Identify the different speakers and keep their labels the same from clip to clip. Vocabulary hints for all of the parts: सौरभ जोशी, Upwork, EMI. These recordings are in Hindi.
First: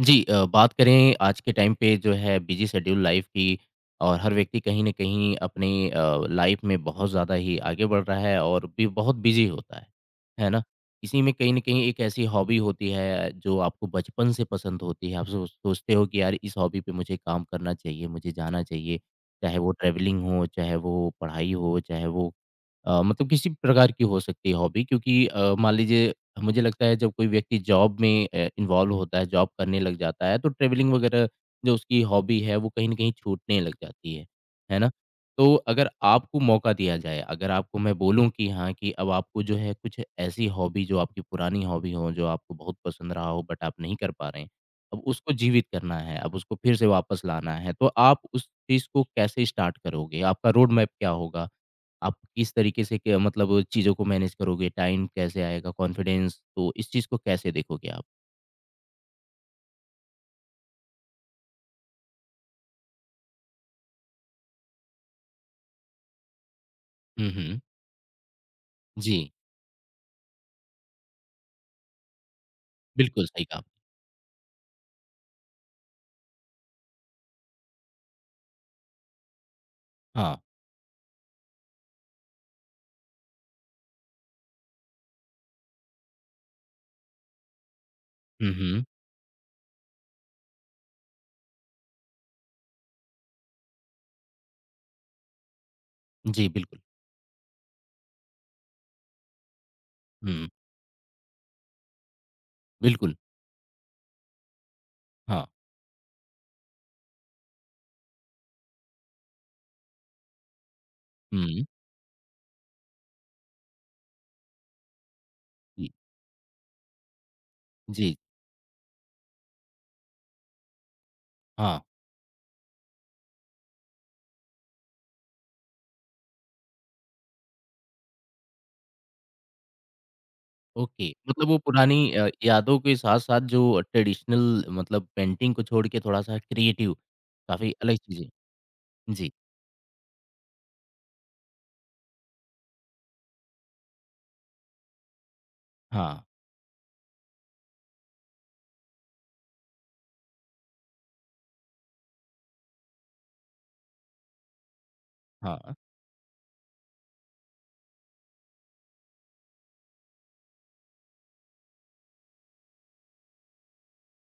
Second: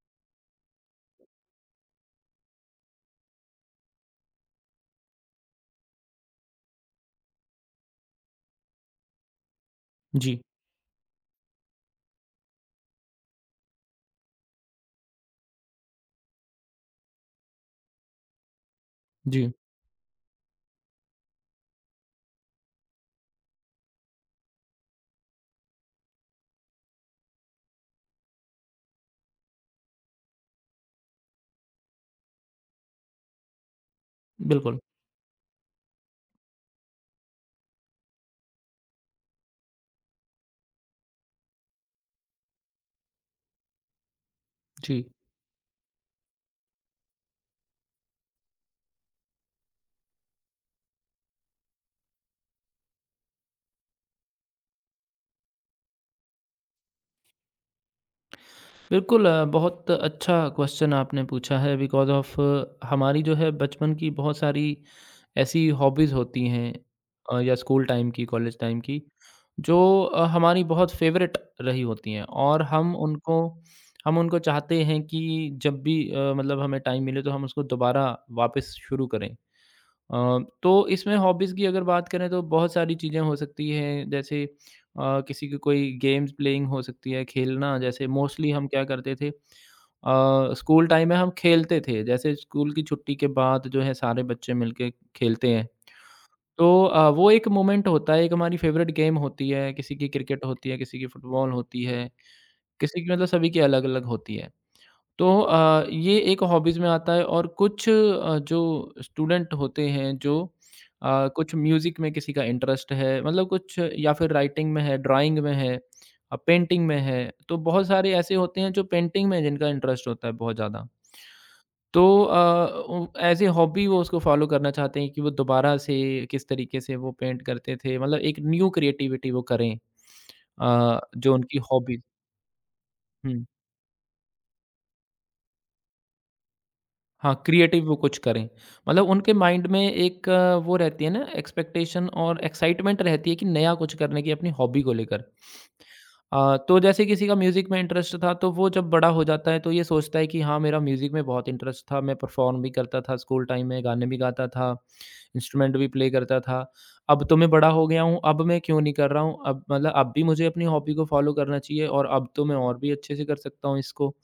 Speaker 1: जी बात करें आज के टाइम पे जो है बिजी शेड्यूल लाइफ की और हर व्यक्ति कहीं न कहीं अपनी लाइफ में बहुत ज़्यादा ही आगे बढ़ रहा है और भी बहुत बिजी होता
Speaker 2: जी,
Speaker 1: है ना? इसी में कहीं न कहीं एक ऐसी हॉबी होती है जो आपको बचपन से पसंद होती है, आप सोचते हो कि यार इस हॉबी पे मुझे काम करना चाहिए, मुझे जाना चाहिए,
Speaker 2: जी,
Speaker 1: चाहे वो ट्रैवलिंग हो, चाहे वो पढ़ाई हो, चाहे वो मतलब किसी भी प्रकार की हो सकती है हॉबी क्योंकि मान लीजिए मुझे लगता है जब कोई व्यक्ति जॉब में इन्वॉल्व होता है, जॉब करने लग जाता है, तो ट्रैवलिंग वगैरह जो उसकी हॉबी है, वो कहीं न कहीं छूटने लग जाती है
Speaker 2: बिल्कुल।
Speaker 1: ना? तो अगर आपको मौका दिया जाए, अगर आपको मैं बोलूँ कि हाँ, कि अब आपको जो है कुछ ऐसी हॉबी जो आपकी पुरानी हॉबी हो, जो आपको बहुत पसंद रहा हो बट आप नहीं कर पा रहे हैं, अब
Speaker 2: जी,
Speaker 1: उसको जीवित करना है, अब उसको फिर से वापस लाना है, तो आप उस चीज़ को कैसे स्टार्ट करोगे? आपका रोड मैप क्या होगा? आप किस तरीके से के मतलब चीज़ों को मैनेज करोगे, टाइम कैसे आएगा, कॉन्फिडेंस तो इस चीज़ को कैसे देखोगे आप?
Speaker 2: बिल्कुल बहुत अच्छा क्वेश्चन आपने पूछा है बिकॉज़ ऑफ़ हमारी जो है बचपन की बहुत सारी ऐसी हॉबीज़ होती हैं,
Speaker 1: हुँ,
Speaker 2: या
Speaker 1: हुँ।
Speaker 2: स्कूल टाइम की, कॉलेज टाइम की,
Speaker 1: जी,
Speaker 2: जो हमारी बहुत फ़ेवरेट रही होती हैं और
Speaker 1: बिल्कुल सही कहा आपने।
Speaker 2: हम उनको चाहते हैं कि जब भी मतलब हमें टाइम मिले तो हम उसको दोबारा वापस शुरू करें।
Speaker 1: हाँ।
Speaker 2: तो इसमें हॉबीज़ की अगर बात करें तो बहुत सारी चीज़ें हो सकती हैं जैसे किसी की कोई गेम्स प्लेइंग हो सकती है, खेलना जैसे मोस्टली
Speaker 1: हुँ,
Speaker 2: हम
Speaker 1: हुँ।
Speaker 2: क्या करते थे, स्कूल टाइम में हम खेलते थे, जैसे स्कूल की छुट्टी के बाद जो है सारे बच्चे मिलके खेलते हैं।
Speaker 1: जी,
Speaker 2: तो
Speaker 1: बिल्कुल।
Speaker 2: वो एक मोमेंट होता है, एक हमारी फेवरेट गेम होती है, किसी की क्रिकेट
Speaker 1: हुँ,
Speaker 2: होती है, किसी की फुटबॉल होती है, किसी की
Speaker 1: बिल्कुल।
Speaker 2: मतलब सभी की अलग-अलग होती है। तो
Speaker 1: हाँ।
Speaker 2: ये एक हॉबीज़ में आता है और कुछ जो स्टूडेंट होते हैं जो कुछ
Speaker 1: हुँ,
Speaker 2: म्यूज़िक में किसी का इंटरेस्ट है मतलब कुछ या फिर राइटिंग में है, ड्राइंग में है,
Speaker 1: जी,
Speaker 2: पेंटिंग में है, तो बहुत सारे
Speaker 1: जी।
Speaker 2: ऐसे होते हैं जो पेंटिंग में जिनका इंटरेस्ट होता है बहुत ज़्यादा।
Speaker 1: हाँ,
Speaker 2: तो एज़ ए हॉबी वो उसको फ़ॉलो करना चाहते हैं कि वो दोबारा से किस तरीके से वो पेंट करते थे मतलब एक न्यू क्रिएटिविटी वो करें,
Speaker 1: ओके।
Speaker 2: जो
Speaker 1: मतलब वो
Speaker 2: उनकी
Speaker 1: पुरानी
Speaker 2: हॉबी
Speaker 1: यादों के साथ-साथ
Speaker 2: हुँ।
Speaker 1: जो ट्रेडिशनल मतलब पेंटिंग को छोड़ के थोड़ा-सा क्रिएटिव,
Speaker 2: हाँ,
Speaker 1: काफ़ी
Speaker 2: क्रिएटिव वो
Speaker 1: अलग
Speaker 2: कुछ
Speaker 1: चीज़ें
Speaker 2: करें। मतलब
Speaker 1: जी,
Speaker 2: उनके माइंड में एक वो रहती है ना एक्सपेक्टेशन और एक्साइटमेंट रहती है कि नया कुछ करने की अपनी हॉबी को लेकर।
Speaker 1: हाँ,
Speaker 2: तो जैसे किसी का म्यूज़िक में इंटरेस्ट था तो वो जब बड़ा हो जाता है तो ये सोचता है कि हाँ, मेरा म्यूज़िक में बहुत इंटरेस्ट था, मैं परफ़ॉर्म भी करता था स्कूल टाइम में, गाने भी गाता था,
Speaker 1: हाँ।
Speaker 2: इंस्ट्रूमेंट भी प्ले करता था। अब तो मैं बड़ा हो गया हूँ, अब मैं क्यों नहीं कर रहा हूँ? अब मतलब अब भी मुझे अपनी हॉबी को फ़ॉलो करना चाहिए और अब तो मैं और भी अच्छे से कर सकता हूँ इसको।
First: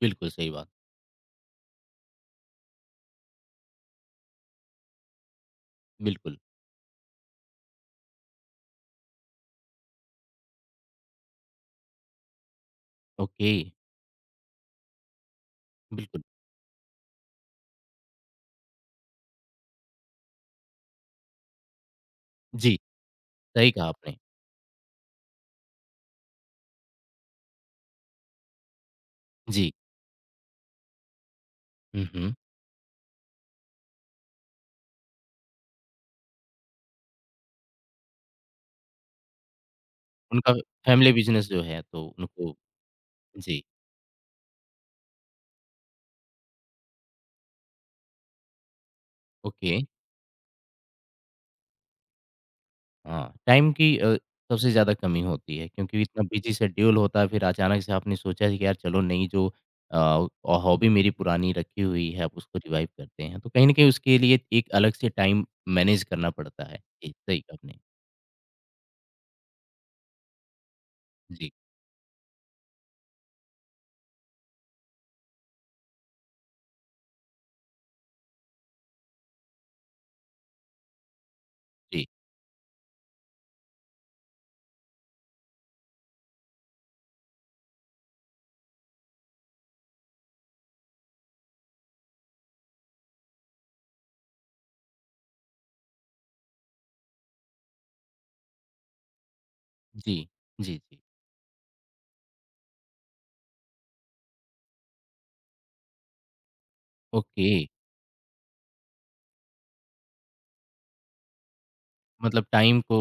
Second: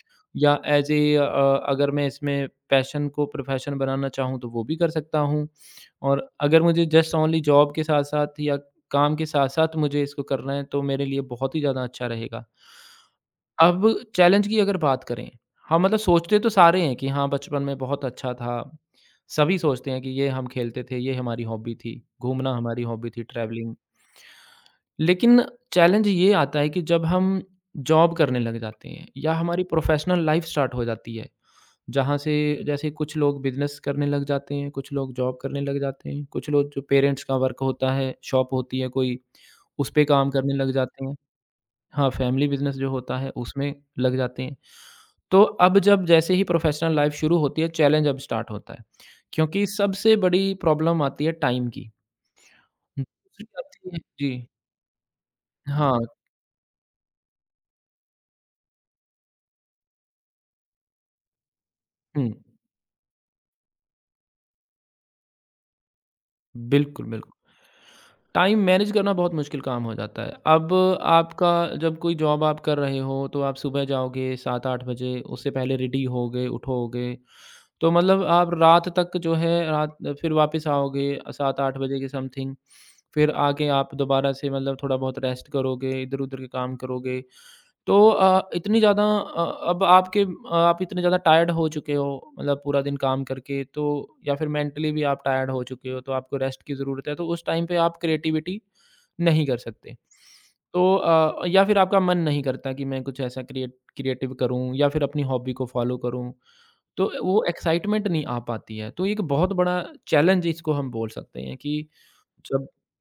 Speaker 1: बिल्कुल सही
Speaker 2: या
Speaker 1: बात,
Speaker 2: अगर मैं इसमें पैशन को प्रोफ़ेशन बनाना चाहूँ तो वो भी कर सकता हूँ। और
Speaker 1: बिल्कुल।
Speaker 2: अगर मुझे जस्ट ओनली जॉब के साथ-साथ या काम के साथ-साथ मुझे इसको करना है तो मेरे लिए बहुत ही ज़्यादा अच्छा रहेगा।
Speaker 1: ओके,
Speaker 2: अब चैलेंज की अगर बात करें, हाँ, मतलब
Speaker 1: बिल्कुल।
Speaker 2: सोचते तो सारे हैं कि हाँ, बचपन में बहुत अच्छा था। सभी सोचते हैं कि ये हम खेलते थे, ये हमारी हॉबी थी, घूमना
Speaker 1: जी,
Speaker 2: हमारी हॉबी थी,
Speaker 1: सही
Speaker 2: ट्रैवलिंग।
Speaker 1: कहा आपने।
Speaker 2: लेकिन चैलेंज ये आता है कि जब हम जॉब करने लग जाते हैं या हमारी
Speaker 1: जी।
Speaker 2: प्रोफ़ेशनल लाइफ़ स्टार्ट हो जाती है
Speaker 1: हुँ,
Speaker 2: जहाँ से
Speaker 1: हुँ।
Speaker 2: जैसे कुछ लोग बिज़नेस करने लग जाते हैं, कुछ लोग जॉब करने लग जाते हैं, कुछ लोग जो पेरेंट्स का वर्क होता है, शॉप होती है कोई, उस पे काम
Speaker 1: उनका
Speaker 2: करने लग जाते
Speaker 1: फैमिली
Speaker 2: हैं।
Speaker 1: बिज़नेस जो है तो
Speaker 2: हाँ, फैमिली
Speaker 1: उनको
Speaker 2: बिज़नेस जो होता है
Speaker 1: जी,
Speaker 2: उसमें लग जाते हैं। तो अब जब जैसे ही प्रोफ़ेशनल लाइफ़ शुरू होती है, चैलेंज अब स्टार्ट होता है, क्योंकि
Speaker 1: ओके।
Speaker 2: सबसे बड़ी प्रॉब्लम आती है टाइम की। हुँ,
Speaker 1: हाँ,
Speaker 2: दूसरी
Speaker 1: टाइम
Speaker 2: आती
Speaker 1: की
Speaker 2: है जी,
Speaker 1: सबसे ज़्यादा कमी होती है क्योंकि
Speaker 2: हाँ,
Speaker 1: इतना बिज़ी शेड्यूल होता है, फिर अचानक से आपने सोचा कि यार चलो नई जो अ, हॉबी मेरी पुरानी रखी हुई है,
Speaker 2: हुँ।
Speaker 1: अब उसको रिवाइव करते हैं। तो कहीं न कहीं उसके लिए एक अलग से टाइम मैनेज करना पड़ता है।
Speaker 2: बिल्कुल,
Speaker 1: जी,
Speaker 2: बिल्कुल।
Speaker 1: सही कहा आपने।
Speaker 2: टाइम मैनेज करना बहुत मुश्किल काम हो जाता है। अब
Speaker 1: जी,
Speaker 2: आपका जब कोई जॉब आप कर रहे हो, तो आप सुबह जाओगे 7-8 बजे, उससे पहले रेडी होगे, उठोगे, तो मतलब आप रात तक जो है रात फिर वापस आओगे 7-8 बजे
Speaker 1: जी,
Speaker 2: के समथिंग, फिर आके आप दोबारा से मतलब थोड़ा बहुत रेस्ट करोगे, इधर-उधर के काम करोगे। तो अ, इतनी ज़्यादा अ, अब आपके अ, आप इतने ज़्यादा टायर्ड हो चुके हो, मतलब पूरा दिन काम करके, तो या फिर मेंटली भी आप टायर्ड हो चुके हो, तो आपको रेस्ट की ज़रूरत है, तो उस टाइम पे आप क्रिएटिविटी नहीं कर सकते।
Speaker 1: जी, जी,
Speaker 2: तो
Speaker 1: जी।
Speaker 2: या फिर आपका मन नहीं करता कि मैं कुछ ऐसा क्रिएटिव करूँ या फिर अपनी हॉबी को फ़ॉलो करूँ, तो वो
Speaker 1: ओके।
Speaker 2: एक्साइटमेंट नहीं आ पाती है। तो एक बहुत बड़ा चैलेंज इसको हम बोल सकते हैं कि
Speaker 1: मतलब
Speaker 2: जब
Speaker 1: टाइम को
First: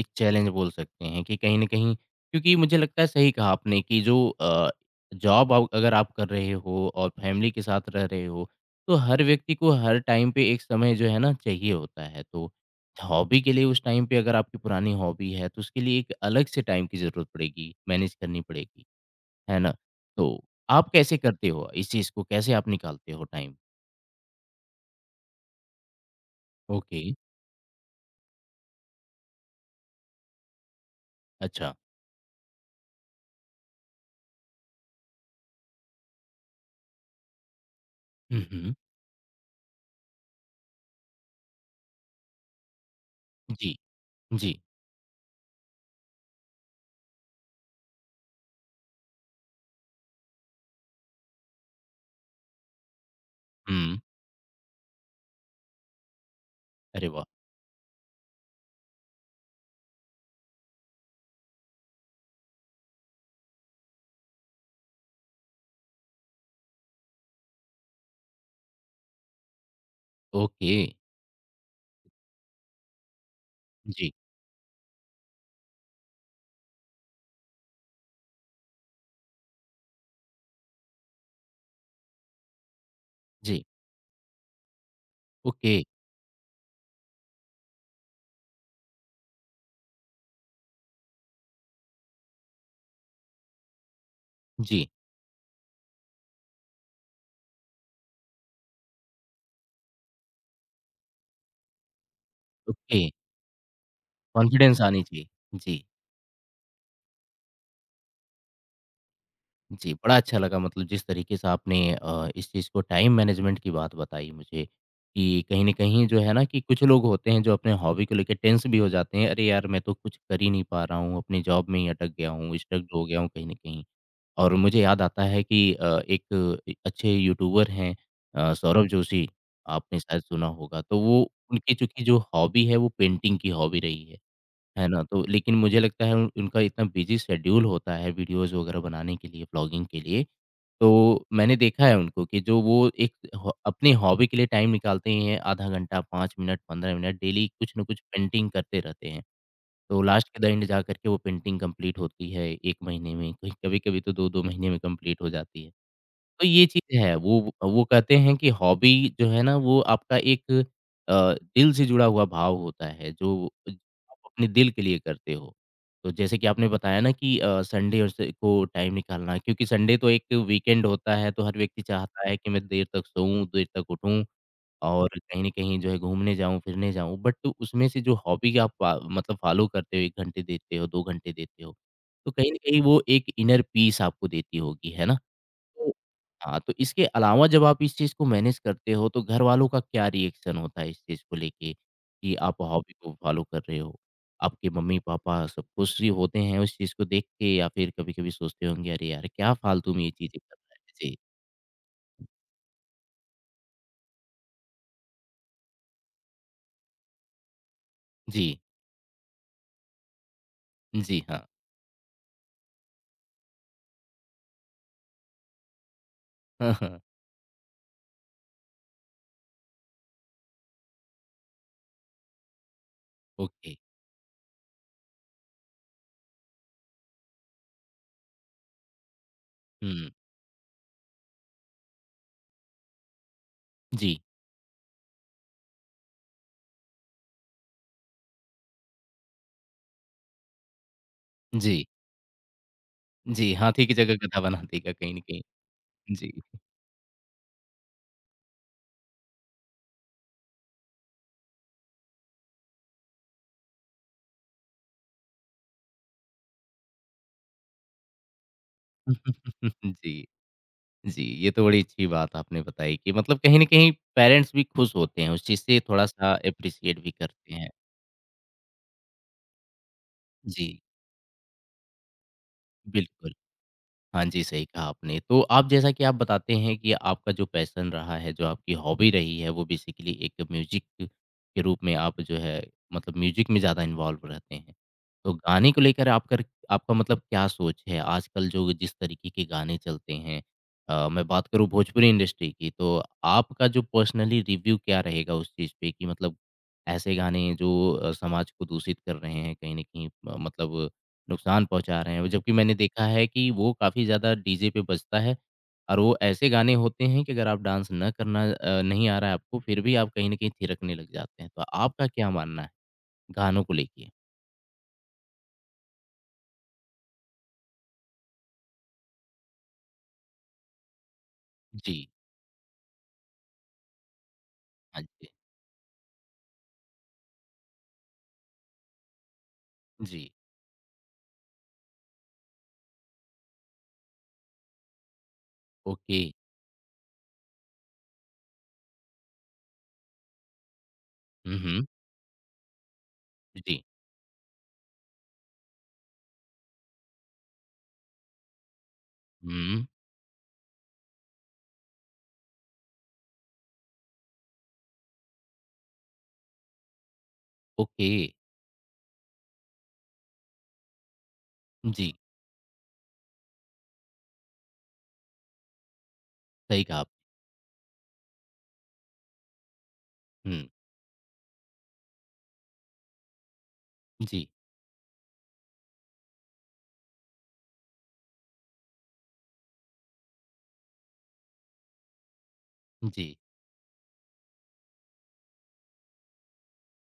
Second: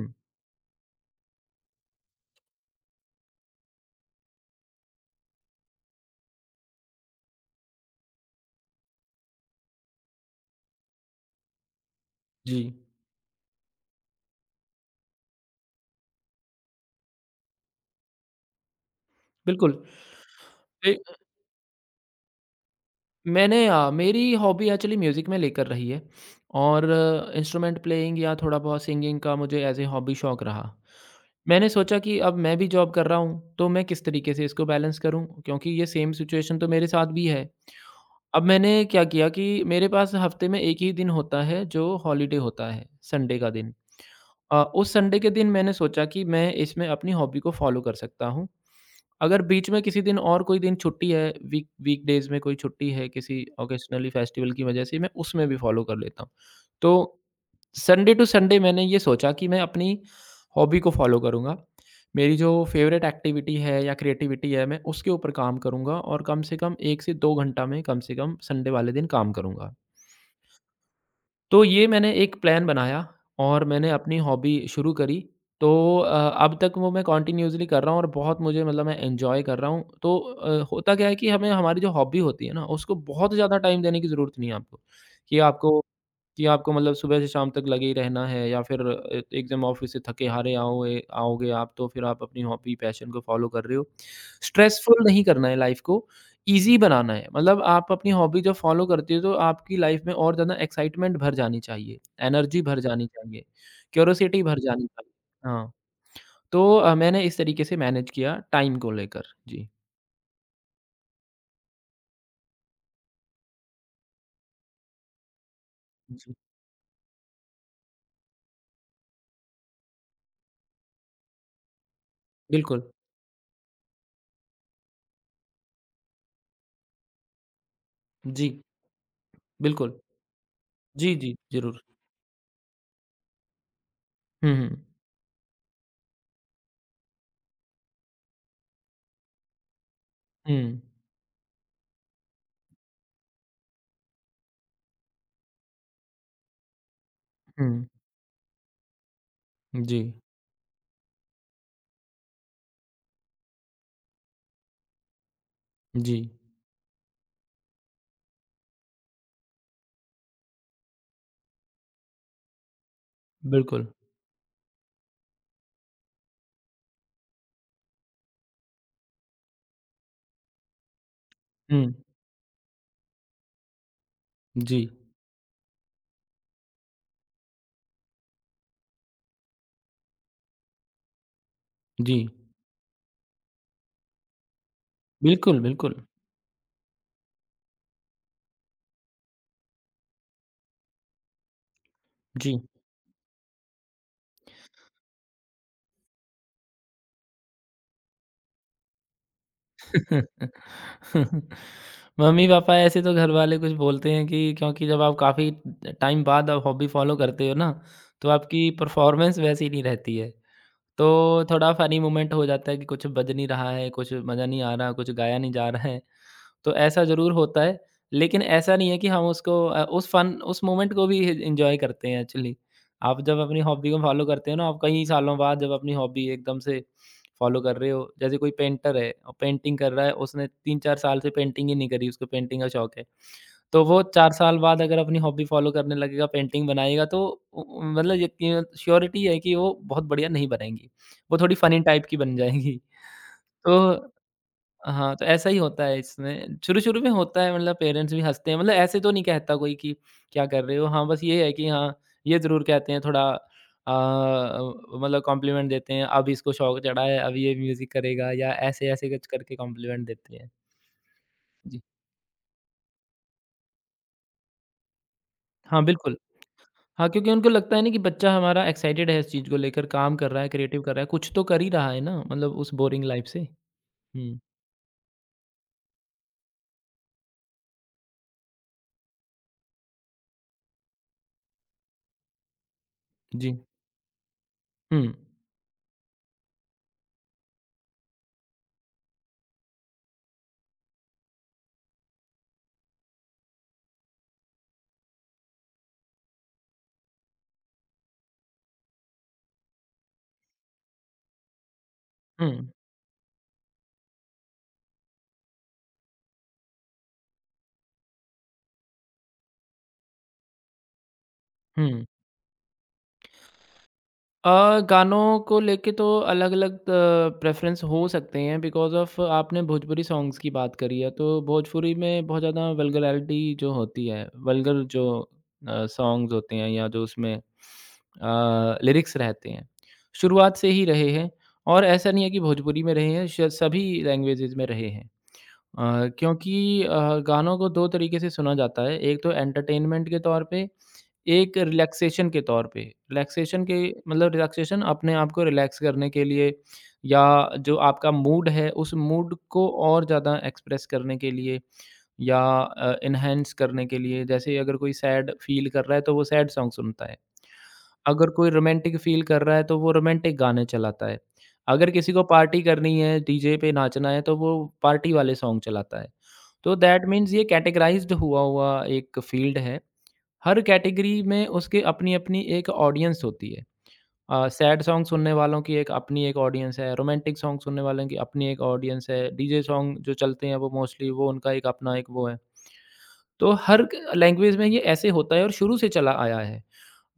Speaker 1: एक चैलेंज बोल सकते हैं कि कहीं न कहीं क्योंकि मुझे लगता है सही कहा आपने कि जो जॉब आप अगर आप कर रहे हो और फैमिली के साथ रह रहे हो, तो हर व्यक्ति को हर टाइम पे एक समय जो है ना चाहिए होता है। तो
Speaker 2: जी,
Speaker 1: हॉबी के लिए उस टाइम पे अगर आपकी पुरानी हॉबी है, तो उसके लिए एक अलग से टाइम की ज़रूरत पड़ेगी, मैनेज करनी पड़ेगी, है ना?
Speaker 2: बिल्कुल।
Speaker 1: तो आप कैसे करते हो इस चीज़ को, कैसे आप निकालते हो टाइम?
Speaker 2: मेरी हॉबी एक्चुअली म्यूज़िक में लेकर रही है और
Speaker 1: ओके,
Speaker 2: इंस्ट्रूमेंट प्लेइंग या थोड़ा बहुत सिंगिंग का मुझे एज़ ए हॉबी शौक रहा। मैंने
Speaker 1: अच्छा।
Speaker 2: सोचा कि अब मैं भी जॉब कर रहा हूँ, तो मैं किस तरीके से इसको बैलेंस करूँ क्योंकि ये सेम सिचुएशन तो मेरे साथ भी है।
Speaker 1: हुँ,
Speaker 2: अब
Speaker 1: हुँ।
Speaker 2: मैंने क्या किया कि मेरे पास हफ़्ते में 1 ही दिन होता है जो हॉलिडे होता है, संडे का
Speaker 1: जी,
Speaker 2: दिन।
Speaker 1: जी।
Speaker 2: उस संडे के दिन मैंने सोचा कि मैं इसमें अपनी हॉबी को फ़ॉलो कर सकता हूँ, अगर बीच में किसी दिन और कोई दिन छुट्टी है, वीकडेज़ में कोई छुट्टी है किसी
Speaker 1: हुँ।
Speaker 2: ऑकेशनली फेस्टिवल की वजह से, मैं उसमें भी फ़ॉलो कर लेता हूँ।
Speaker 1: अरे
Speaker 2: तो
Speaker 1: वाह!
Speaker 2: संडे टू संडे मैंने ये सोचा कि मैं अपनी हॉबी को फ़ॉलो करूँगा। मेरी जो फ़ेवरेट एक्टिविटी है या क्रिएटिविटी है, मैं उसके ऊपर काम करूँगा और कम से कम 1 से 2 घंटा में कम से कम संडे वाले दिन काम करूँगा।
Speaker 1: ओके।
Speaker 2: तो ये मैंने एक प्लान बनाया और मैंने
Speaker 1: जी,
Speaker 2: अपनी हॉबी शुरू करी। तो अ, अब तक वो मैं कंटिन्यूअसली कर रहा हूँ और बहुत मुझे मतलब मैं एन्जॉय कर रहा हूँ। तो होता क्या है कि हमें हमारी जो हॉबी होती है ना, उसको बहुत ज़्यादा
Speaker 1: जी।
Speaker 2: टाइम देने की ज़रूरत नहीं है आपको, कि आपको
Speaker 1: ओके,
Speaker 2: कि आपको मतलब सुबह से शाम तक लगे ही रहना है या फिर एकदम ऑफिस से थके हारे आओगे आओगे आप, तो फिर आप अपनी हॉबी पैशन को फॉलो कर रहे हो।
Speaker 1: जी,
Speaker 2: स्ट्रेसफुल नहीं करना है लाइफ को, ईज़ी बनाना है। मतलब आप अपनी हॉबी जब फॉलो करते हो तो आपकी लाइफ में और ज़्यादा एक्साइटमेंट भर जानी चाहिए, एनर्जी भर
Speaker 1: ओके।
Speaker 2: जानी चाहिए, क्यूरोसिटी भर
Speaker 1: कॉन्फिडेंस
Speaker 2: जानी
Speaker 1: आनी
Speaker 2: चाहिए।
Speaker 1: चाहिए।
Speaker 2: हाँ,
Speaker 1: जी,
Speaker 2: तो मैंने इस तरीके से मैनेज किया टाइम को लेकर। जी,
Speaker 1: जी, बड़ा अच्छा लगा मतलब जिस तरीके से आपने इस चीज़ को टाइम मैनेजमेंट की बात बताई मुझे कि कहीं न कहीं जो है
Speaker 2: जी,
Speaker 1: ना कि कुछ लोग होते हैं जो अपने हॉबी को लेके टेंस भी हो जाते हैं। अरे यार! मैं तो कुछ कर ही नहीं पा रहा हूँ, अपनी जॉब में ही अटक गया हूँ, स्टक
Speaker 2: बिल्कुल।
Speaker 1: हो गया हूँ कहीं न कहीं। और मुझे याद आता है कि एक ए अच्छे यूट्यूबर हैं
Speaker 2: जी,
Speaker 1: सौरभ जोशी,
Speaker 2: बिल्कुल।
Speaker 1: आपने शायद सुना होगा। तो
Speaker 2: जी,
Speaker 1: वो
Speaker 2: जी,
Speaker 1: उनकी
Speaker 2: ज़रूर।
Speaker 1: चूँकि जो हॉबी है वो पेंटिंग की हॉबी रही है।
Speaker 2: हुँ, हुँ।
Speaker 1: है ना? तो लेकिन मुझे लगता है उन उनका इतना बिज़ी शेड्यूल होता है वीडियोज़ वगैरह बनाने के लिए, व्लॉगिंग के लिए,
Speaker 2: हुँ,
Speaker 1: तो मैंने देखा है उनको कि जो वो एक ह अपनी हॉबी के लिए टाइम निकालते ही हैं, आधा घंटा, 5 मिनट, 15 मिनट डेली कुछ ना
Speaker 2: हुँ।
Speaker 1: कुछ पेंटिंग करते रहते हैं।
Speaker 2: जी,
Speaker 1: तो लास्ट के द एंड जा कर के वो पेंटिंग कंप्लीट होती है 1 महीने में, कहीं कभी-कभी तो 2-2 महीने में कंप्लीट हो जाती है।
Speaker 2: जी।
Speaker 1: तो ये चीज़ है, वो कहते हैं कि हॉबी जो है ना वो आपका एक दिल से जुड़ा हुआ भाव होता है, जो
Speaker 2: बिल्कुल।
Speaker 1: आप अपने दिल के लिए करते हो। तो जैसे कि आपने बताया ना कि संडे और स को टाइम निकालना क्योंकि संडे तो एक वीकेंड होता है, तो हर व्यक्ति
Speaker 2: हुँ।
Speaker 1: चाहता है कि मैं देर तक सोऊँ, देर तक उठूँ
Speaker 2: जी,
Speaker 1: और कहीं न कहीं जो है घूमने जाऊँ, फिरने जाऊँ। बट तो उसमें से जो हॉबी आप फ़ा मतलब फ़ॉलो करते हो, 1 घंटे देते हो, 2 घंटे देते हो,
Speaker 2: जी।
Speaker 1: तो कहीं न कहीं वो एक इनर पीस आपको देती होगी, है ना?
Speaker 2: बिल्कुल,
Speaker 1: तो
Speaker 2: बिल्कुल।
Speaker 1: हाँ, तो इसके अलावा जब आप इस चीज़ को मैनेज करते हो तो घरवालों का क्या रिएक्शन होता है इस चीज़ को लेके कि आप
Speaker 2: जी।
Speaker 1: हॉबी को फॉलो कर रहे हो? आपके मम्मी-पापा सब खुश ही होते हैं उस चीज़ को देख के या फिर कभी-कभी सोचते होंगे अरे यार क्या फालतू में ये चीज़ें कर रहा है? जी,
Speaker 2: मम्मी-पापा ऐसे तो घरवाले कुछ बोलते हैं कि क्योंकि जब आप काफ़ी टाइम बाद आप हॉबी फ़ॉलो करते हो ना, तो
Speaker 1: जी,
Speaker 2: आपकी परफ़ॉर्मेंस वैसी नहीं रहती है। तो
Speaker 1: जी हाँ।
Speaker 2: थोड़ा फ़नी मोमेंट हो जाता है कि कुछ बज नहीं रहा है, कुछ मज़ा नहीं आ रहा, कुछ गाया नहीं जा रहा है।
Speaker 1: हाँ,
Speaker 2: तो
Speaker 1: हाँ,
Speaker 2: ऐसा ज़रूर होता है, लेकिन ऐसा नहीं है कि हम उसको उस मोमेंट को भी एन्जॉय करते हैं एक्चुअली। आप जब अपनी
Speaker 1: ओके।
Speaker 2: हॉबी को फ़ॉलो करते हो ना, आप कई सालों बाद जब अपनी हॉबी एकदम से फ़ॉलो कर रहे हो, जैसे कोई पेंटर है और पेंटिंग कर रहा
Speaker 1: हुँ,
Speaker 2: है, उसने 3-4 साल से पेंटिंग ही नहीं करी, उसको पेंटिंग का शौक है। तो वो
Speaker 1: जी,
Speaker 2: 4 साल बाद अगर अपनी हॉबी फ़ॉलो करने लगेगा, पेंटिंग बनाएगा, तो उ उ मतलब यकीन श्योरिटी है कि वो बहुत बढ़िया नहीं बनेगी। वो थोड़ी फ़नी
Speaker 1: जी,
Speaker 2: टाइप की बन जाएगी।
Speaker 1: जी,
Speaker 2: तो
Speaker 1: हाथी की जगह गधा बना देगा कहीं
Speaker 2: हाँ,
Speaker 1: न
Speaker 2: तो
Speaker 1: कहीं।
Speaker 2: ऐसा ही होता है
Speaker 1: जी।
Speaker 2: इसमें। शुरू-शुरू में होता है मतलब पेरेंट्स भी हँसते हैं, मतलब ऐसे तो नहीं कहता कोई कि क्या कर रहे हो? हाँ, बस ये है कि हाँ, ये ज़रूर कहते हैं थोड़ा, अ, मतलब कॉम्प्लीमेंट देते हैं, अब इसको शौक चढ़ा है, अब ये म्यूज़िक करेगा या ऐसे-ऐसे कुछ करके कॉम्प्लीमेंट
Speaker 1: जी।
Speaker 2: देते हैं।
Speaker 1: जी, ये तो बड़ी
Speaker 2: जी।
Speaker 1: अच्छी बात आपने बताई कि मतलब कहीं न कहीं पेरेंट्स भी खुश होते हैं, उस चीज़ से
Speaker 2: हाँ, बिल्कुल।
Speaker 1: थोड़ा-सा एप्रिशिएट
Speaker 2: हाँ,
Speaker 1: भी
Speaker 2: क्योंकि उनको
Speaker 1: करते हैं।
Speaker 2: लगता है ना कि बच्चा हमारा एक्साइटेड है इस चीज़ को लेकर, काम कर रहा है,
Speaker 1: जी,
Speaker 2: क्रिएटिव कर रहा है, कुछ तो कर ही रहा है ना मतलब उस बोरिंग लाइफ़
Speaker 1: बिल्कुल।
Speaker 2: से।
Speaker 1: हाँ
Speaker 2: हुँ,
Speaker 1: जी, सही कहा आपने। तो आप जैसा कि आप बताते हैं कि आपका जो पैशन रहा है, जो आपकी हॉबी रही है, वो बेसिकली एक म्यूज़िक के रूप में आप जो है मतलब म्यूज़िक
Speaker 2: जी।
Speaker 1: में ज़्यादा इन्वॉल्व रहते हैं।
Speaker 2: हुँ।
Speaker 1: तो गाने को लेकर आपकर आपका मतलब क्या सोच है? आजकल जो जिस तरीके के गाने चलते हैं मैं बात करूँ भोजपुरी इंडस्ट्री की, तो आपका जो पर्सनली रिव्यू क्या रहेगा उस चीज़ पे कि मतलब ऐसे गाने जो समाज को दूषित कर रहे हैं कहीं न कहीं मतलब नुकसान पहुँचा रहे हैं।
Speaker 2: हुँ,
Speaker 1: जबकि मैंने देखा है कि वो काफ़ी ज़्यादा डीजे पे बजता है और वो ऐसे गाने होते हैं कि अगर आप डांस न करना अ, नहीं आ रहा है आपको, फिर भी आप कहीं न कहीं थिरकने लग जाते हैं। तो
Speaker 2: हुँ।
Speaker 1: आपका क्या मानना है गानों को लेके?
Speaker 2: गानों को लेके तो अलग-अलग प्रेफ़रेंस हो सकते हैं बिकॉज़ ऑफ़ आपने भोजपुरी सॉन्ग्स की बात करी है, तो भोजपुरी
Speaker 1: जी।
Speaker 2: में बहुत ज़्यादा वल्गैरिटी जो होती है, वल्गर
Speaker 1: हाँ
Speaker 2: जो
Speaker 1: जी।
Speaker 2: सॉन्ग्स होते हैं या जो उसमें लिरिक्स रहते हैं,
Speaker 1: जी।
Speaker 2: शुरुआत से ही रहे हैं और ऐसा नहीं है कि भोजपुरी में रहे हैं, शायद सभी लैंग्वेजेज़ में रहे हैं।
Speaker 1: ओके।
Speaker 2: क्योंकि गानों को 2 तरीके से सुना जाता है, एक तो एंटरटेनमेंट के तौर पे, एक
Speaker 1: हुँ, हुँ।
Speaker 2: रिलैक्सेशन के तौर पे, रिलैक्सेशन के
Speaker 1: जी।
Speaker 2: मतलब रिलैक्सेशन अपने आप को रिलैक्स करने के लिए या जो आपका मूड है, उस मूड को
Speaker 1: हुँ।
Speaker 2: और ज़्यादा एक्सप्रेस करने के लिए या एनहांस करने के लिए, जैसे अगर कोई सैड फ़ील कर रहा है, तो वो सैड सॉन्ग सुनता है।
Speaker 1: ओके।
Speaker 2: अगर कोई रोमांटिक फ़ील कर रहा है, तो वो रोमांटिक गाने चलाता है। अगर किसी
Speaker 1: जी,
Speaker 2: को पार्टी करनी है, डीजे पे नाचना है, तो वो पार्टी वाले सॉन्ग चलाता है। तो
Speaker 1: सही कहा
Speaker 2: दैट
Speaker 1: आपने।
Speaker 2: मीन्स ये कैटेगराइज़्ड हुआ हुआ एक फ़ील्ड है। हर
Speaker 1: हुँ।
Speaker 2: कैटेगरी में उसकी अपनी-अपनी एक ऑडियंस होती है।
Speaker 1: जी,
Speaker 2: सैड सॉन्ग सुनने वालों की एक अपनी एक ऑडियंस है, रोमांटिक सॉन्ग सुनने वालों की अपनी एक ऑडियंस है, डीजे सॉन्ग जो चलते हैं वो मोस्टली वो उनका एक अपना एक वो है।
Speaker 1: जी।
Speaker 2: तो हर क लैंग्वेज में ये ऐसे होता है और शुरू से चला आया है।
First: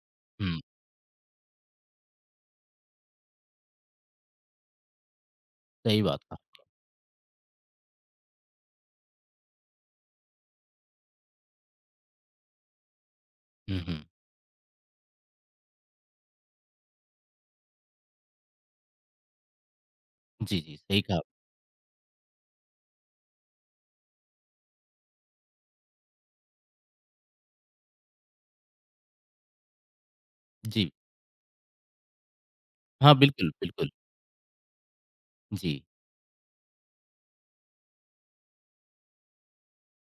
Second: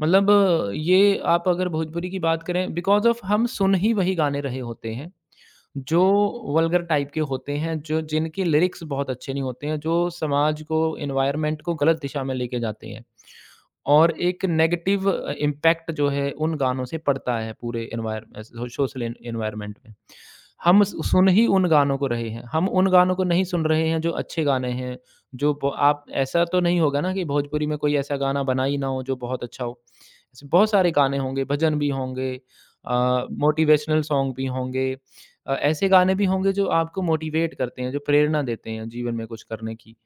Speaker 2: मतलब
Speaker 1: हुँ,
Speaker 2: ये आप अगर भोजपुरी की बात करें बिकॉज़ ऑफ हम सुन ही वही गाने रहे होते हैं,
Speaker 1: सही
Speaker 2: जो
Speaker 1: बात कहा।
Speaker 2: वल्गर टाइप के होते हैं, जो जिनके लिरिक्स बहुत अच्छे नहीं होते हैं, जो समाज को एनवायरनमेंट को गलत दिशा में लेके जाते हैं।
Speaker 1: हुँ, हुँ।
Speaker 2: और एक नेगेटिव इम्पैक्ट जो है उन गानों से पड़ता है पूरे environ uh, so social en environment में।
Speaker 1: जी, जी,
Speaker 2: हम
Speaker 1: सही
Speaker 2: सु
Speaker 1: कहा। आप।
Speaker 2: सुन ही उन गानों को रहे हैं, हम उन गानों को नहीं सुन रहे हैं जो अच्छे गाने हैं, जो ब आप ऐसा तो नहीं होगा ना कि भोजपुरी में कोई ऐसा गाना बना ही ना हो जो बहुत अच्छा हो। ऐसे बहुत
Speaker 1: जी।
Speaker 2: सारे गाने होंगे, भजन भी होंगे,
Speaker 1: हाँ, बिल्कुल, बिल्कुल।
Speaker 2: मोटिवेशनल सॉन्ग भी होंगे।
Speaker 1: जी,
Speaker 2: ऐसे गाने भी होंगे जो आपको मोटिवेट करते हैं, जो प्रेरणा देते हैं जीवन में कुछ करने की।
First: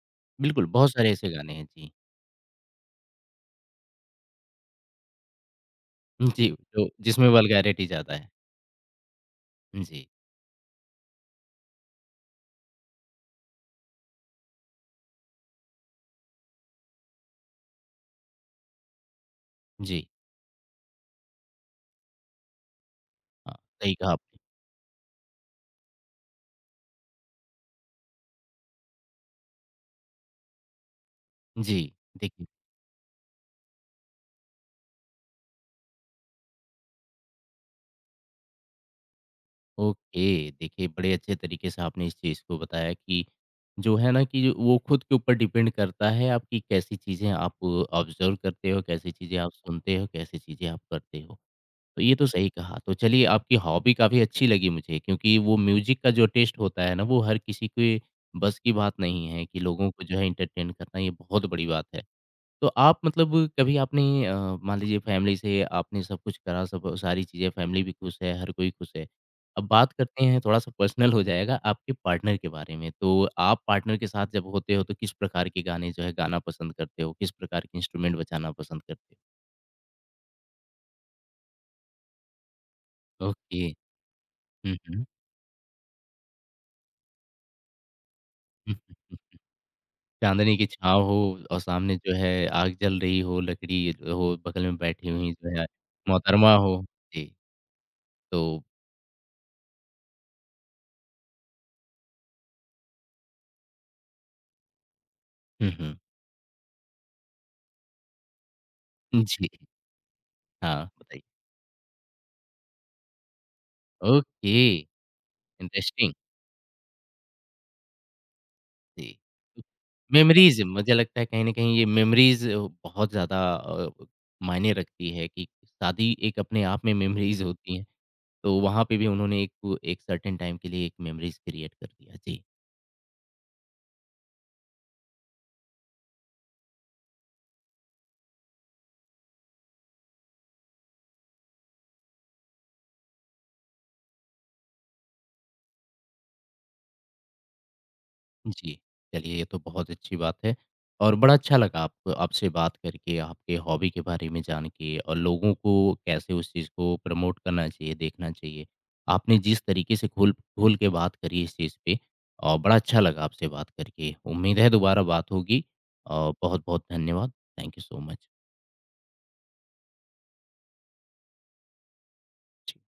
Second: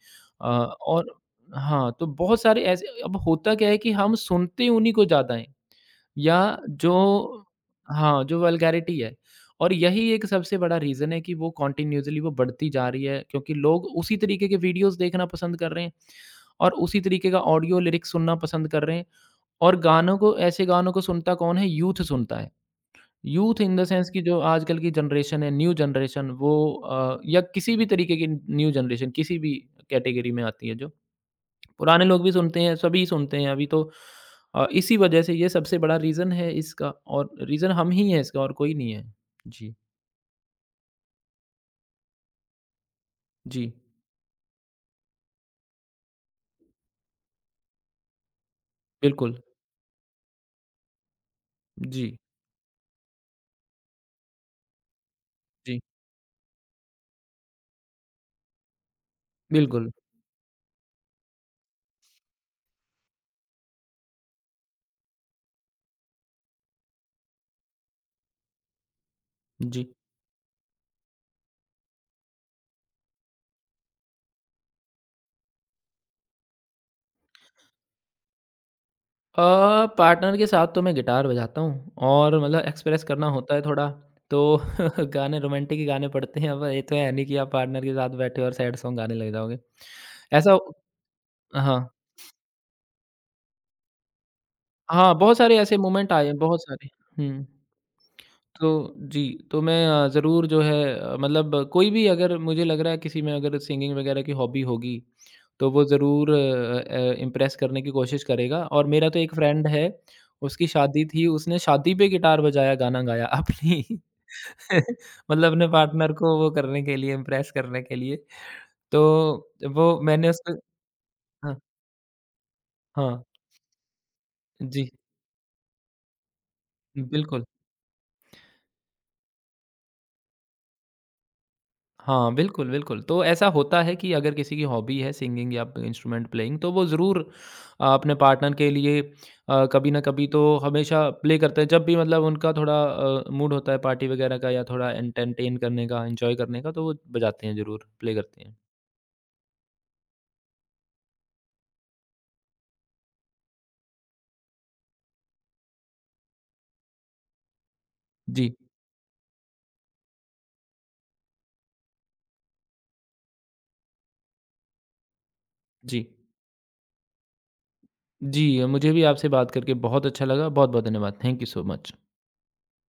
Speaker 1: बिल्कुल, बहुत सारे
Speaker 2: और
Speaker 1: ऐसे गाने हैं। जी।
Speaker 2: हाँ, तो बहुत सारे ऐसे अब होता क्या है कि हम सुनते उन्हीं को ज़्यादा हैं
Speaker 1: जी,
Speaker 2: या
Speaker 1: जो
Speaker 2: जो
Speaker 1: जिसमें वल्गैरिटी ज़्यादा
Speaker 2: हाँ,
Speaker 1: है।
Speaker 2: जो वल्गैरिटी है और
Speaker 1: जी,
Speaker 2: यही एक सबसे बड़ा रीज़न है कि वो कंटिन्यूअसली वो बढ़ती जा रही है क्योंकि लोग उसी तरीके के वीडियोज़ देखना पसंद कर रहे हैं और उसी तरीके का ऑडियो लिरिक्स सुनना पसंद कर रहे हैं और
Speaker 1: जी।
Speaker 2: गानों को ऐसे गानों को सुनता कौन है? यूथ सुनता है।
Speaker 1: हाँ,
Speaker 2: यूथ इन द
Speaker 1: सही
Speaker 2: सेंस
Speaker 1: कहा
Speaker 2: कि
Speaker 1: आपने।
Speaker 2: जो आजकल की जनरेशन है, न्यू जनरेशन वो या किसी भी तरीके की न्यू जनरेशन किसी भी कैटेगरी में आती है जो
Speaker 1: जी,
Speaker 2: पुराने लोग भी
Speaker 1: देखिए
Speaker 2: सुनते हैं, सभी सुनते हैं अभी तो इसी वजह से ये सबसे बड़ा रीज़न है इसका और रीज़न हम ही हैं इसका और कोई नहीं है। जी,
Speaker 1: ओके, देखिए बड़े अच्छे तरीके से आपने इस चीज़ को बताया कि
Speaker 2: जी,
Speaker 1: जो है ना कि वो खुद के ऊपर डिपेंड करता है आप कि कैसी चीज़ें आप ऑब्ज़र्व करते हो, कैसी चीज़ें
Speaker 2: बिल्कुल।
Speaker 1: आप सुनते हो, कैसी चीज़ें आप करते हो। तो
Speaker 2: जी,
Speaker 1: ये तो सही कहा। तो चलिए आपकी हॉबी काफ़ी अच्छी लगी मुझे क्योंकि वो
Speaker 2: जी,
Speaker 1: म्यूज़िक का जो टेस्ट होता है ना, वो हर किसी के बस की बात नहीं है कि लोगों
Speaker 2: बिल्कुल,
Speaker 1: को जो है एंटरटेन करना ये बहुत बड़ी बात है। तो आप मतलब कभी आपने मान लीजिए फैमिली से आपने सब कुछ करा, सब सारी चीज़ें फैमिली भी खुश है, हर कोई खुश है। अब
Speaker 2: जी।
Speaker 1: बात करते हैं थोड़ा-सा पर्सनल हो जाएगा आपके पार्टनर के बारे में। तो आप पार्टनर के साथ जब होते हो तो किस प्रकार के गाने जो है गाना पसंद करते हो? किस प्रकार के इंस्ट्रूमेंट बजाना पसंद करते हो?
Speaker 2: अ, पार्टनर के साथ तो मैं गिटार बजाता हूँ और मतलब एक्सप्रेस करना होता
Speaker 1: ओके।
Speaker 2: है थोड़ा, तो
Speaker 1: हुँ, हुँ।
Speaker 2: गाने रोमांटिक ही गाने पड़ते हैं, अब ये तो है नहीं कि आप पार्टनर के साथ बैठे हो और सैड
Speaker 1: हुँ।
Speaker 2: सॉन्ग गाने लग जाओगे।
Speaker 1: चाँदनी
Speaker 2: ऐसा
Speaker 1: की छाँव हो और
Speaker 2: हाँ,
Speaker 1: सामने जो है आग जल रही हो, लकड़ी हो, बगल में बैठी
Speaker 2: हाँ,
Speaker 1: हुई
Speaker 2: बहुत
Speaker 1: जो
Speaker 2: सारे
Speaker 1: है
Speaker 2: ऐसे मोमेंट आए हैं,
Speaker 1: मोहतरमा
Speaker 2: बहुत
Speaker 1: हो।
Speaker 2: सारे।
Speaker 1: जी,
Speaker 2: हुँ।
Speaker 1: तो
Speaker 2: तो जी, तो मैं ज़रूर जो है मतलब कोई भी अगर मुझे लग रहा है किसी में अगर सिंगिंग वगैरह की हॉबी होगी,
Speaker 1: हुँ,
Speaker 2: तो वो
Speaker 1: हुँ।
Speaker 2: ज़रूर इम्प्रेस करने की कोशिश करेगा और मेरा तो एक
Speaker 1: जी,
Speaker 2: फ्रेंड है, उसकी
Speaker 1: हाँ,
Speaker 2: शादी
Speaker 1: बताइए।
Speaker 2: थी, उसने शादी पे गिटार बजाया, गाना गाया अपनी
Speaker 1: ओके।
Speaker 2: मतलब अपने पार्टनर
Speaker 1: इंटरेस्टिंग,
Speaker 2: को वो करने के लिए, इम्प्रेस करने के लिए। तो
Speaker 1: जी।
Speaker 2: वो मैंने उसको
Speaker 1: मेमोरीज़ मुझे लगता है कहीं न
Speaker 2: हाँ,
Speaker 1: कहीं ये मेमोरीज़ बहुत
Speaker 2: हाँ,
Speaker 1: ज़्यादा मायने
Speaker 2: जी,
Speaker 1: रखती है कि शादी एक अपने आप में मेमोरीज़
Speaker 2: बिल्कुल।
Speaker 1: होती हैं, तो वहाँ पे भी उन्होंने एक एक सर्टेन टाइम के लिए एक मेमोरीज़ क्रिएट कर दिया।
Speaker 2: हाँ,
Speaker 1: जी।
Speaker 2: बिल्कुल, बिल्कुल। तो ऐसा होता है कि अगर किसी की हॉबी है सिंगिंग या इंस्ट्रूमेंट प्लेइंग तो वो ज़रूर अपने पार्टनर के लिए कभी न कभी तो हमेशा प्ले करते हैं। जब भी मतलब उनका थोड़ा मूड होता है पार्टी वगैरह का या थोड़ा एंटरटेन करने का, एन्जॉय करने का तो वो बजाते हैं ज़रूर, प्ले करते हैं।
Speaker 1: जी, चलिए ये तो बहुत अच्छी बात है और बड़ा अच्छा लगा आपको आपसे बात करके, आपके हॉबी के बारे में जान के और लोगों को कैसे उस चीज़ को प्रमोट करना चाहिए, देखना
Speaker 2: जी,
Speaker 1: चाहिए। आपने जिस तरीके से खोल खोल के बात करी इस चीज़ पे और बड़ा अच्छा लगा आपसे बात करके। उम्मीद है दोबारा बात होगी
Speaker 2: जी।
Speaker 1: और बहुत-बहुत धन्यवाद। Thank you so much.
Speaker 2: जी, मुझे भी आपसे बात करके बहुत अच्छा लगा। बहुत-बहुत धन्यवाद। Thank you so much.
Speaker 1: Ji.